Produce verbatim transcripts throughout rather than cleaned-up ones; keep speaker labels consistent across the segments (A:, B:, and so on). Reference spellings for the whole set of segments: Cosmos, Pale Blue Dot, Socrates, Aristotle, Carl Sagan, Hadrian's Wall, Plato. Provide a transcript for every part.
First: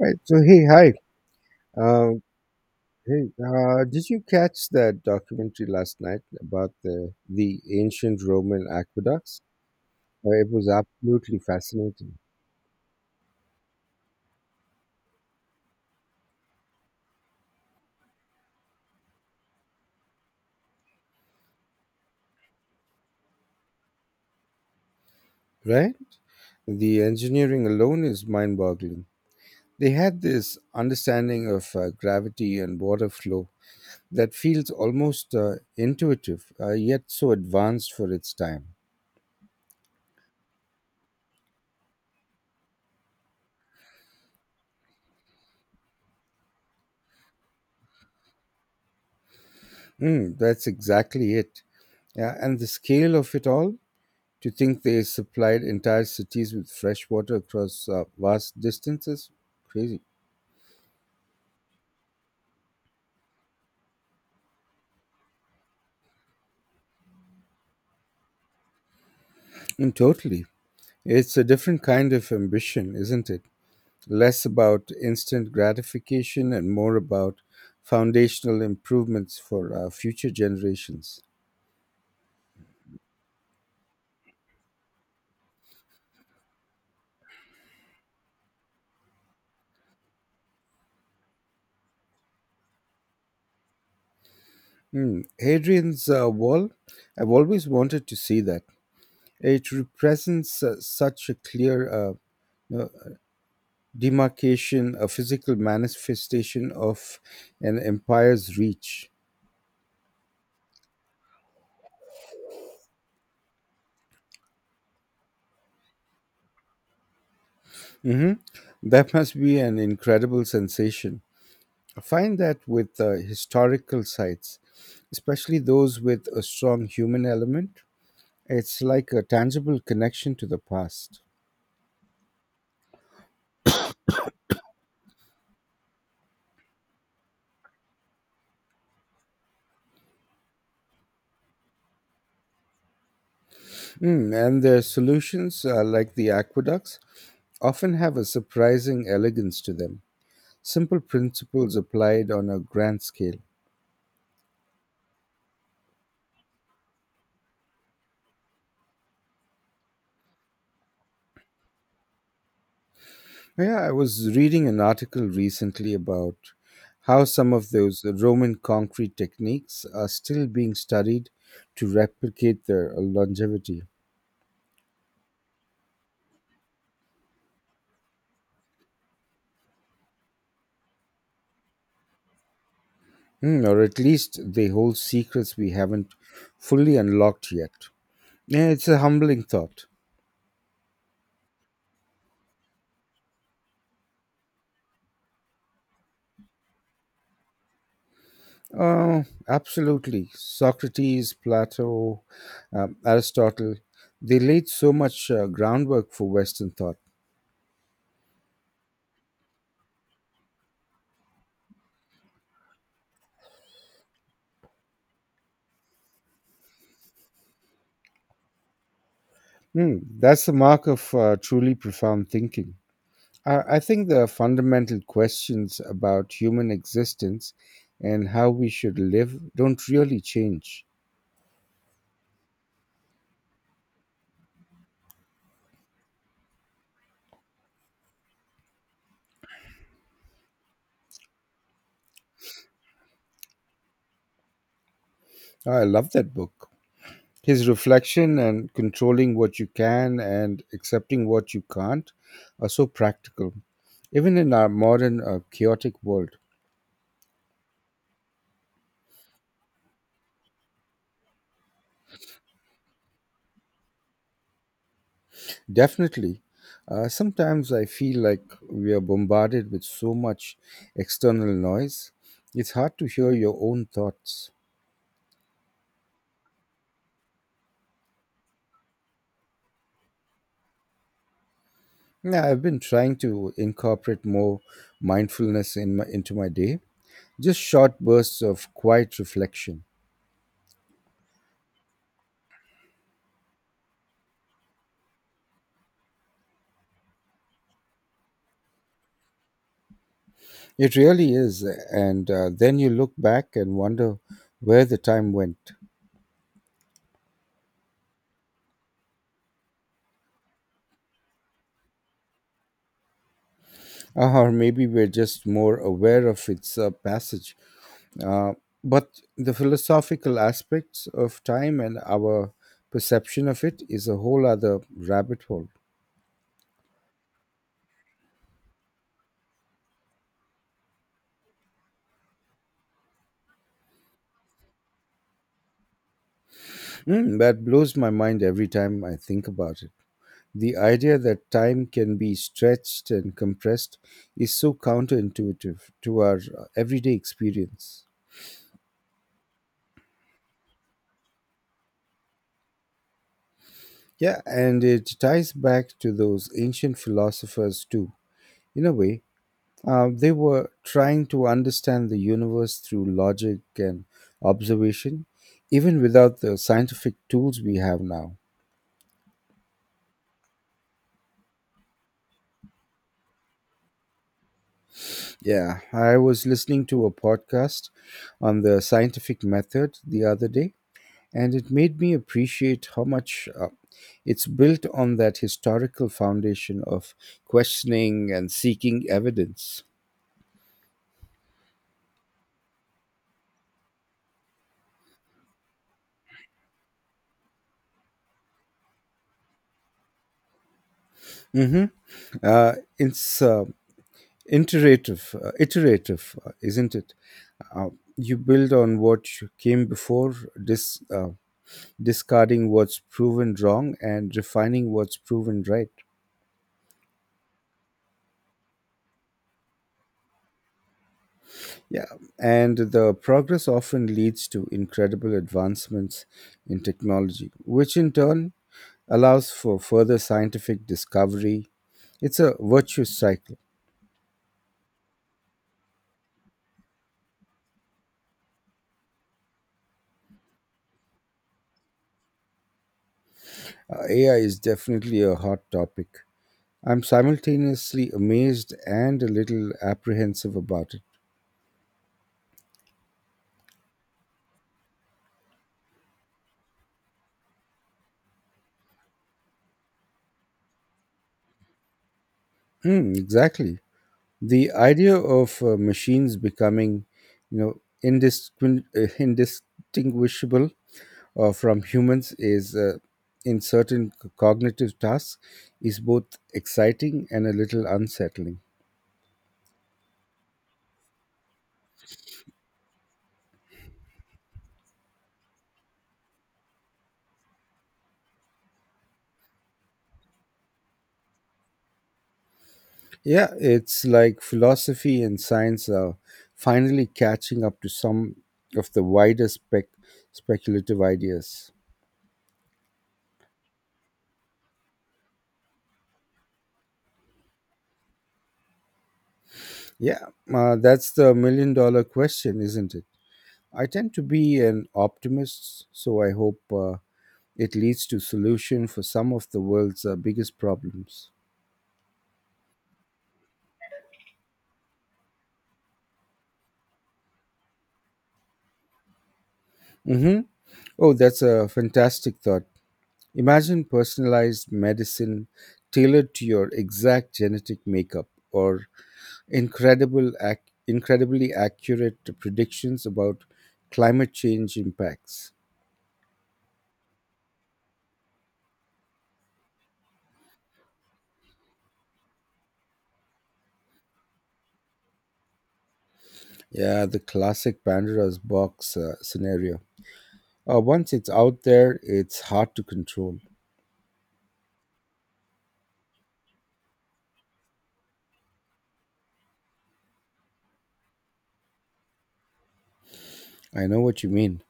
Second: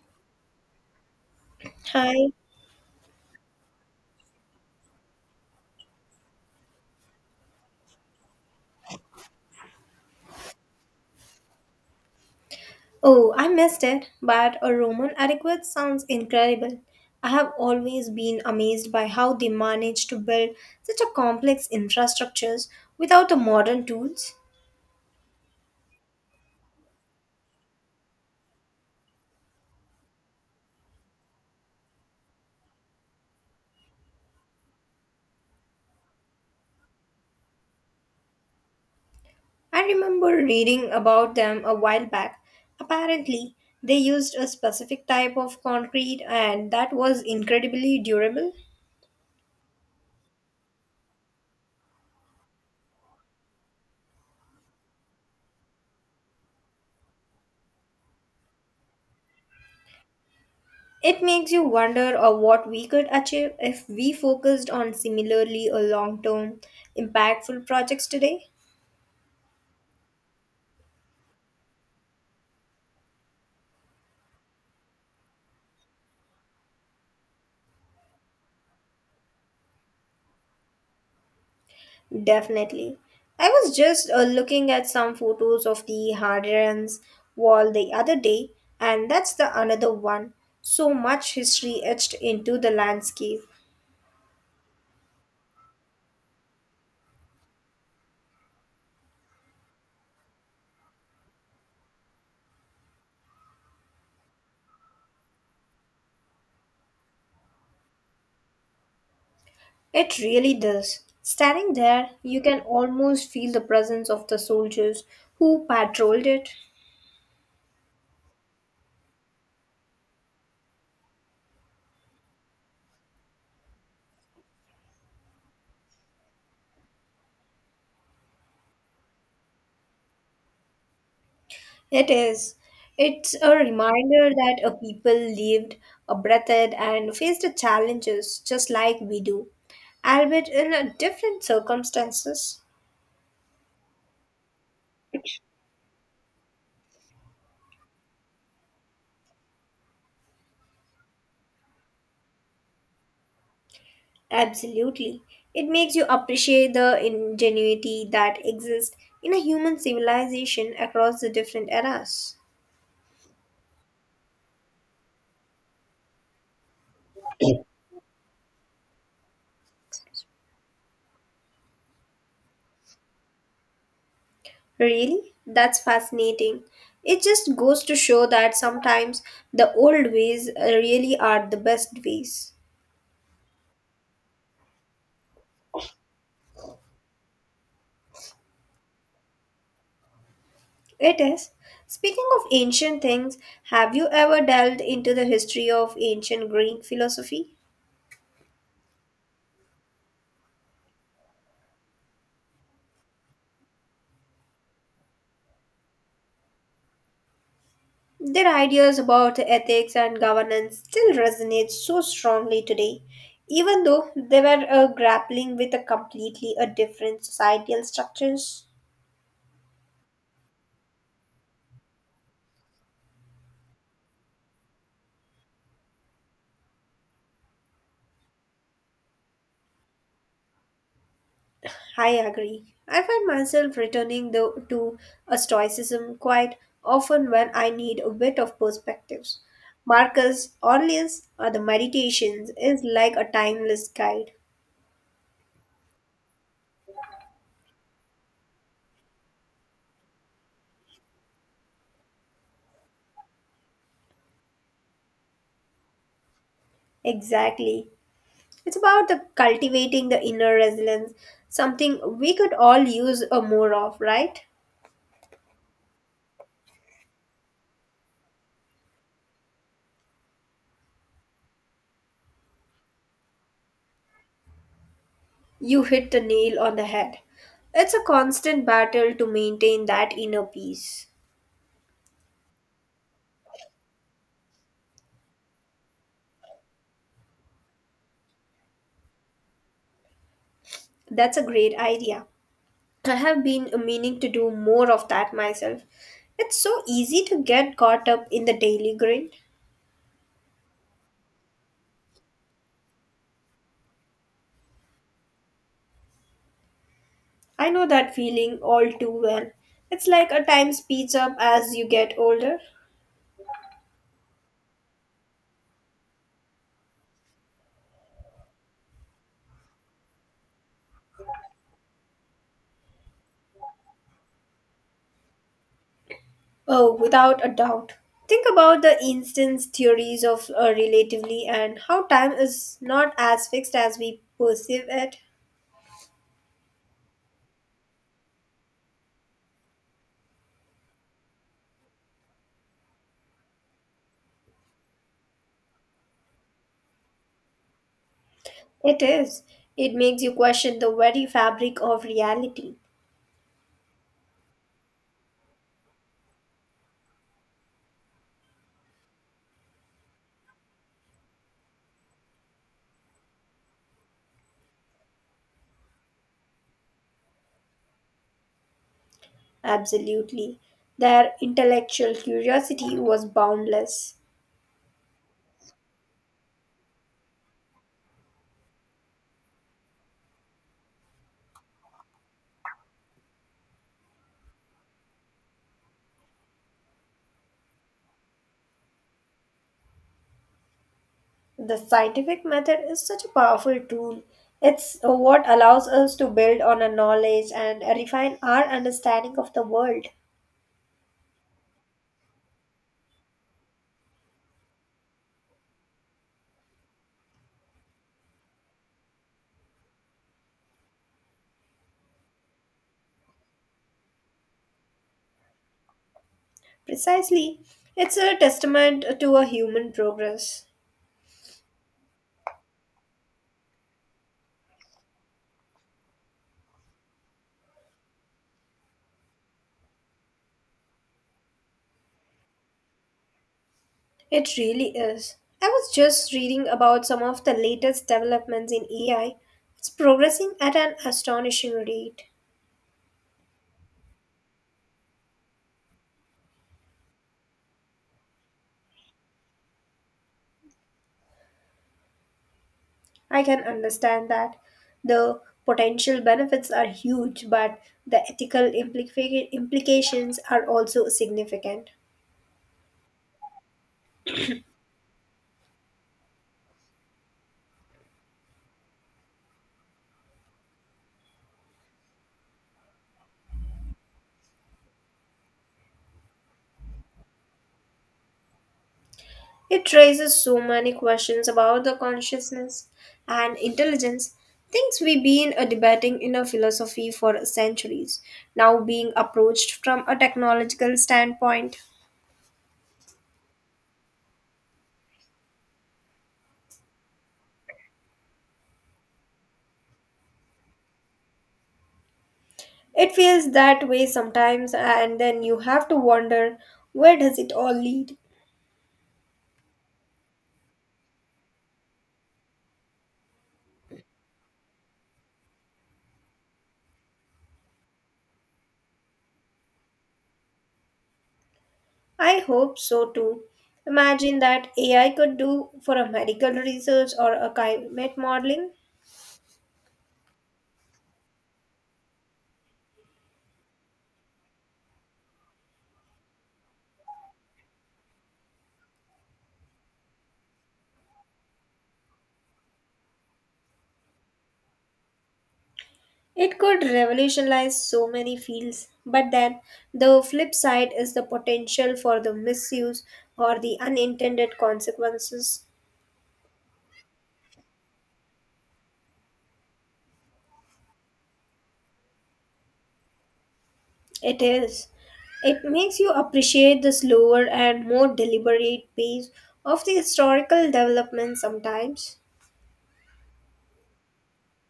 A: Right. So hey, hi. Um,
B: Hi.
A: Hey, uh, did you catch that documentary last night about the the ancient Roman aqueducts? Uh, it was absolutely fascinating.
B: Oh, I missed it, but a Roman adequate sounds incredible. I have always been amazed by how they managed to build such a complex infrastructures without the modern tools.
A: Right. The engineering alone is mind-boggling. They had this understanding of uh, gravity and water flow that feels almost uh, intuitive, uh, yet so advanced for its time.
B: I remember reading about them a while back. Apparently, they used a specific type of concrete and that was incredibly durable.
A: Mm, that's exactly it. Yeah, and the scale of it all. To think they supplied entire cities with fresh water across uh, vast distances? Crazy.
B: It makes you wonder of what we could achieve if we focused on similarly a long-term impactful projects today.
A: And totally. It's a different kind of ambition, isn't it? Less about instant gratification and more about foundational improvements for uh, future generations.
B: Definitely. I was just uh, looking at some photos of the Hadrian's Wall the other day, and that's the another one. So much history etched into the landscape.
A: Hmm. Hadrian's uh, Wall, I've always wanted to see that. It represents uh, such a clear uh, uh, demarcation, a physical manifestation of an empire's reach.
B: It really does. Standing there, you can almost feel the presence of the soldiers who patrolled it.
A: Hmm. That must be an incredible sensation. I find that with uh, historical sites, especially those with a strong human element, it's like a tangible connection to the past.
B: It is. It's a reminder that a people lived, a breathed, and faced the challenges just like we do, albeit in a different circumstances.
A: Mm, and their solutions, uh, like the aqueducts, often have a surprising elegance to them. Simple principles applied on a grand scale.
B: Absolutely. It makes you appreciate the ingenuity that exists in a human civilization across the different eras.
A: Yeah, I was reading an article recently about how some of those Roman concrete techniques are still being studied to replicate their longevity.
B: Really? That's fascinating. It just goes to show that sometimes the old ways uh, really are the best ways.
A: Hmm, or at least they hold secrets we haven't fully unlocked yet. Yeah, it's a humbling thought.
B: It is. Speaking of ancient things, have you ever delved into the history of ancient Greek philosophy?
A: Oh, absolutely. Socrates, Plato, um, Aristotle, they laid so much uh, groundwork for Western thought.
B: Their ideas about ethics and governance still resonate so strongly today, even though they were uh, grappling with a completely a different societal structures.
A: Hmm, that's the mark of uh, truly profound thinking. I I think there are fundamental questions about human existence and how we should live don't really change.
B: I agree. I find myself returning though to a stoicism quite often when I need a bit of perspectives. Marcus Aurelius or the Meditations is like a timeless guide.
A: I love that book. His reflection and controlling what you can and accepting what you can't are so practical, even in our modern, uh, chaotic world.
B: Exactly. It's about the cultivating the inner resilience, something we could all use a more of, right?
A: Definitely. Uh, sometimes I feel like we are bombarded with so much external noise, it's hard to hear your own thoughts.
B: You hit the nail on the head. It's a constant battle to maintain that inner peace.
A: Yeah, I've been trying to incorporate more mindfulness in my, into my day, just short bursts of quiet reflection.
B: That's a great idea. I have been meaning to do more of that myself. It's so easy to get caught up in the daily grind.
A: It really is. And uh, then you look back and wonder where the time went.
B: I know that feeling all too well. It's like a time speeds up as you get older.
A: Or maybe we're just more aware of its uh, passage. Uh, but the philosophical aspects of time and our perception of it is a whole other rabbit hole.
B: Oh, without a doubt. Think about the instance theories of uh, relatively and how time is not as fixed as we perceive it.
A: Mm, that blows my mind every time I think about it. The idea that time can be stretched and compressed is so counterintuitive to our uh, everyday experience.
B: It is. It makes you question the very fabric of reality.
A: Yeah, and it ties back to those ancient philosophers too. In a way, uh, they were trying to understand the universe through logic and observation, even without the scientific tools we have now.
B: Absolutely. Their intellectual curiosity was boundless.
A: Yeah, I was listening to a podcast on the scientific method the other day, and it made me appreciate how much uh, it's built on that historical foundation of questioning and seeking evidence.
B: The scientific method is such a powerful tool. It's uh, what allows us to build on our knowledge and refine our understanding of the world.
A: Hmm. Uh, it's uh, iterative, uh, iterative, uh, isn't it? Uh, you build on what you came before, dis, uh, discarding what's proven wrong and refining what's proven right.
B: Precisely. It's a testament to a human progress.
A: Yeah, and the progress often leads to incredible advancements in technology, which in turn allows for further scientific discovery. It's a virtuous cycle.
B: It really is. I was just reading about some of the latest developments in A I. It's progressing at an astonishing rate.
A: Uh, A I is definitely a hot topic. I'm simultaneously amazed and a little apprehensive about it.
B: I can understand that the potential benefits are huge, but the ethical implica- implications are also significant.
A: Hmm, exactly. The idea of uh, machines becoming, you know, indistingu- uh, indistinguishable uh, from humans is uh, in certain c- cognitive tasks is both exciting and a little unsettling.
B: It raises so many questions about the consciousness and intelligence, things we've been uh, debating in our philosophy for centuries, now being approached from a technological standpoint.
A: Yeah, it's like philosophy and science are finally catching up to some of the wider spec speculative ideas.
B: It feels that way sometimes, and then you have to wonder, where does it all lead?
A: Yeah, uh, that's the million dollar question, isn't it? I tend to be an optimist, so I hope uh, it leads to solution for some of the world's uh, biggest problems.
B: I hope so too. Imagine that A I could do for a medical research or a climate modeling.
A: Mhm. Oh, that's a fantastic thought. Imagine personalized medicine tailored to your exact genetic makeup or incredible ac- incredibly accurate predictions about climate change impacts.
B: It could revolutionize so many fields, but then the flip side is the potential for the misuse or the unintended consequences.
A: Yeah, the classic Pandora's box uh, scenario. Uh, once it's out there, it's hard to control.
B: It is. It makes you appreciate the slower and more deliberate pace of the historical development sometimes.
A: I know what you mean.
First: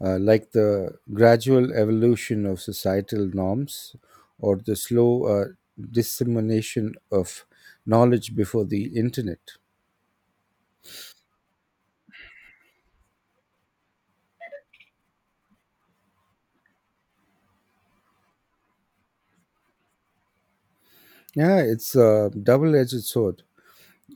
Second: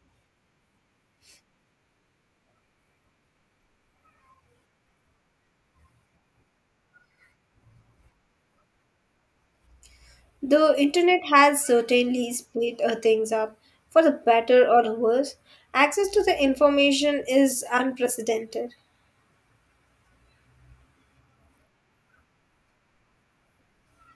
A: Uh, like the gradual evolution of societal norms or the slow uh, dissemination of knowledge before the internet.
B: The internet has certainly sped uh, things up for the better or the worse. Access to the information is unprecedented.
A: Yeah, it's a double edged sword.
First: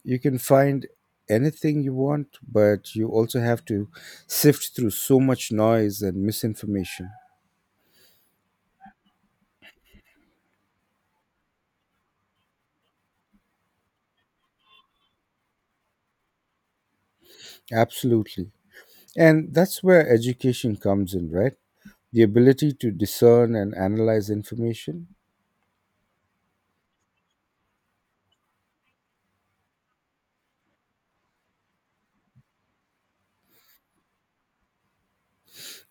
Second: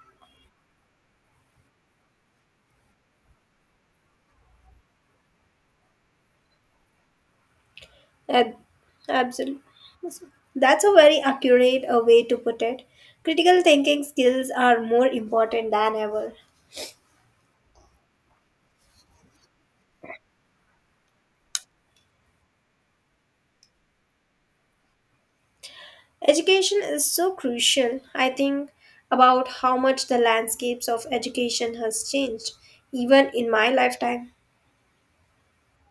A: You can find anything you want, but you also have to sift through so much noise and misinformation.
B: Ab- absolutely. That's a very accurate uh, way to put it. Critical thinking skills are more important than ever.
A: Absolutely. And that's where education comes in, right? The ability to discern and analyze information.
B: Education is so crucial. I think about how much the landscapes of education has changed, even in my lifetime.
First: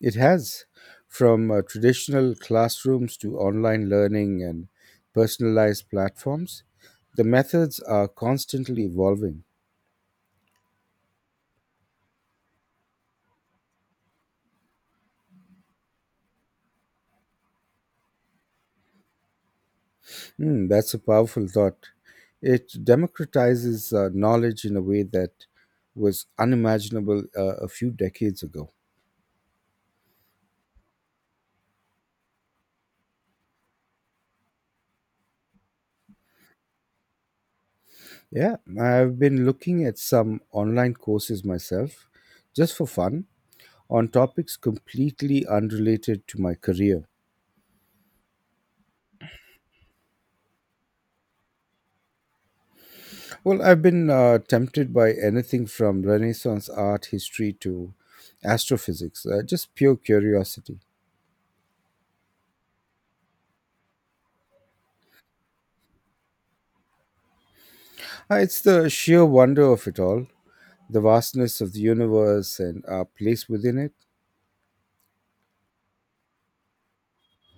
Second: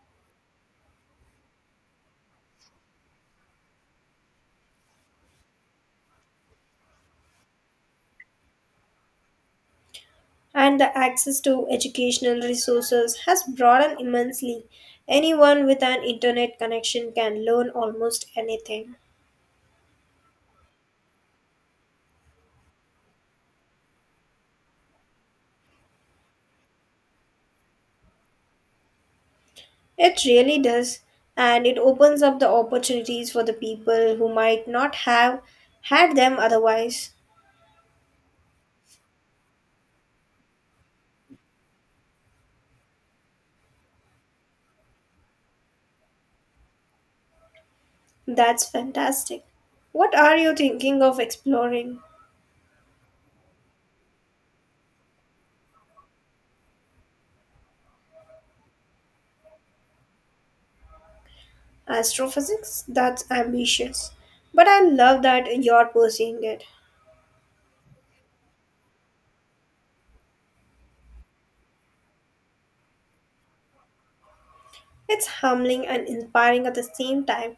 A: It has, from uh, traditional classrooms to online learning and personalized platforms, the methods are constantly evolving.
B: And the access to educational resources has broadened immensely. Anyone with an internet connection can learn almost anything.
A: Hmm, that's a powerful thought. It democratizes uh, knowledge in a way that was unimaginable uh, a few decades ago.
B: It really does, and it opens up the opportunities for the people who might not have had them otherwise.
A: Yeah, I've been looking at some online courses myself, just for fun, on topics completely unrelated to my career.
B: That's fantastic. What are you thinking of exploring?
A: Well, I've been uh, tempted by anything from Renaissance art history to astrophysics, uh, just pure curiosity.
B: Astrophysics? That's ambitious. But I love that you're pursuing it.
A: Uh, It's the sheer wonder of it all, the vastness of the universe and our place within it.
B: It's humbling and inspiring at the same time.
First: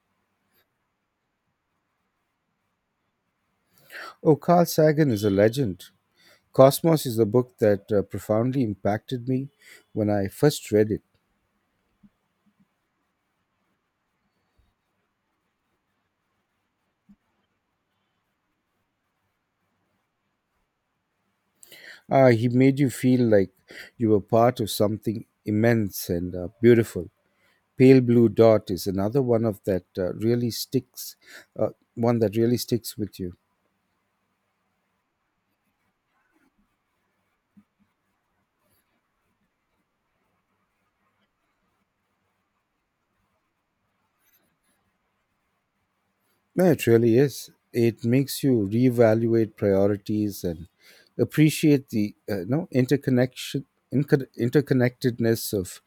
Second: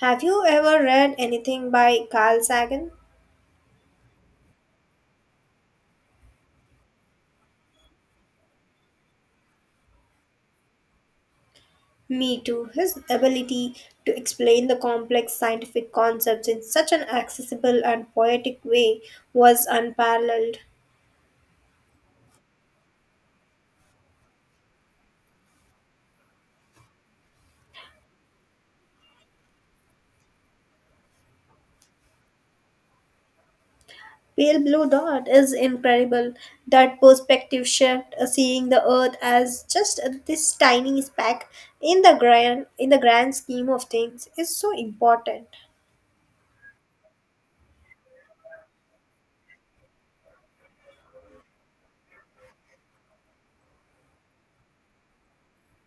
B: Have you ever read anything by Carl Sagan?
A: Oh, Carl Sagan is a legend. Cosmos is a book that uh, profoundly impacted me when I first read it.
B: Me too. His ability to explain the complex scientific concepts in such an accessible and poetic way was unparalleled.
A: Uh, he made you feel like you were part of something immense and uh, beautiful. Pale Blue Dot is another one of that uh, really sticks, uh, One that really sticks with you.
B: Pale Blue Dot is incredible. That perspective shift, uh, seeing the Earth as just uh, this tiny speck in the grand in the grand scheme of things, is so important.
A: No, it really is. It makes you reevaluate priorities and appreciate the uh, no interconnection inco- interconnectedness of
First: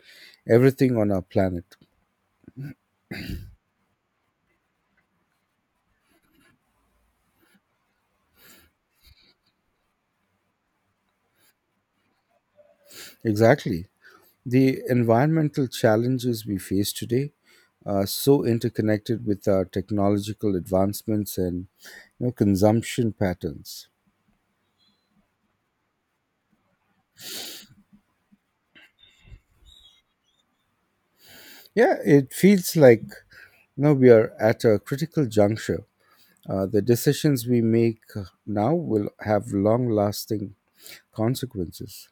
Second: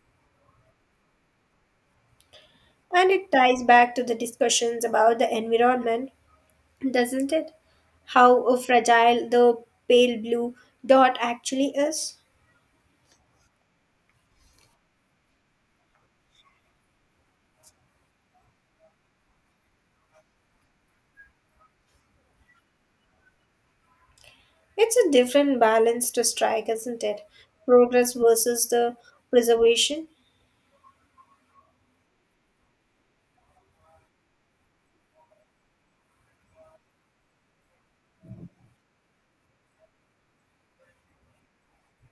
A: everything on our planet.
B: And it ties back to the discussions about the environment, doesn't it? How uh, fragile the pale blue dot actually is.
A: Exactly. The environmental challenges we face today are so interconnected with our technological advancements and, you know, consumption patterns.
B: It's a different balance to strike, isn't it? Progress versus the preservation.
A: Yeah, it feels like, you know, we are at a critical juncture. Uh, the decisions we make now will have long lasting consequences.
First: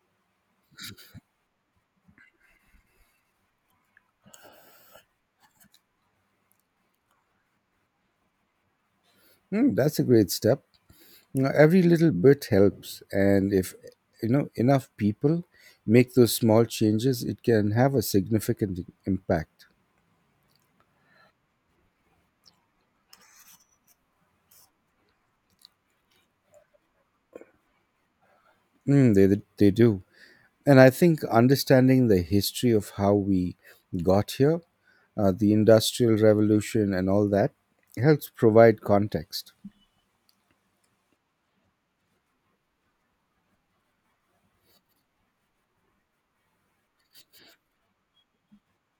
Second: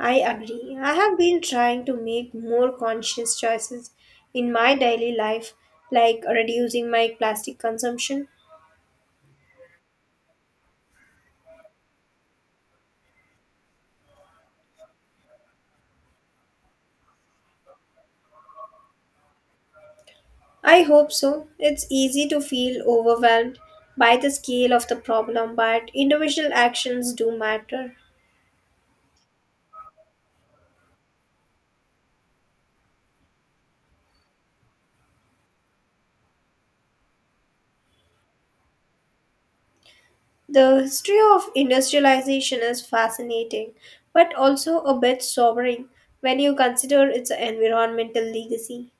B: I agree. I have been trying to make more conscious choices in my daily life, like reducing my plastic consumption.
A: Hmm, that's a great step. You know, every little bit helps, and if, you know, enough people make those small changes, it can have a significant impact.
B: I hope so. It's easy to feel overwhelmed by the scale of the problem, but individual actions do matter.
A: Hmm, they they do, and I think understanding the history of how we got here, uh, the industrial revolution, and all that helps provide context.
B: The history of industrialization is fascinating, but also a bit sobering when you consider its environmental legacy.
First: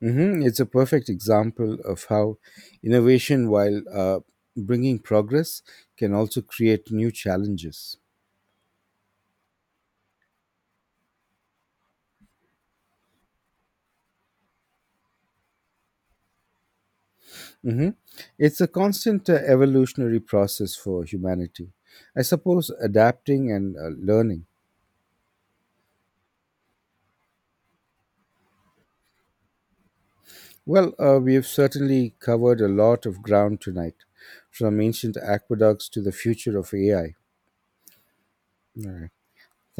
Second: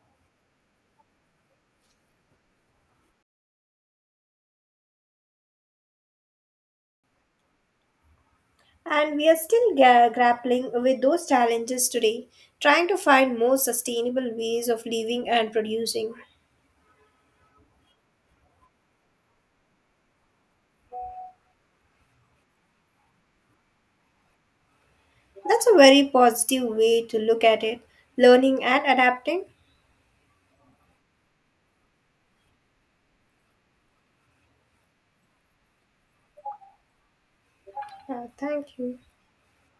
A: Hmm. It's a perfect example of how innovation, while uh, bringing progress, can also create new challenges.
B: And we are still ga- grappling with those challenges today, trying to find more sustainable ways of living and producing.
A: Hmm. It's a constant uh, evolutionary process for humanity. I suppose adapting and uh, learning.
B: That's a very positive way to look at it, learning and adapting.
A: Well, uh, we have certainly covered a lot of ground tonight, from ancient aqueducts to the future of A I.
B: Uh, thank
A: All
B: you.
A: right. Thank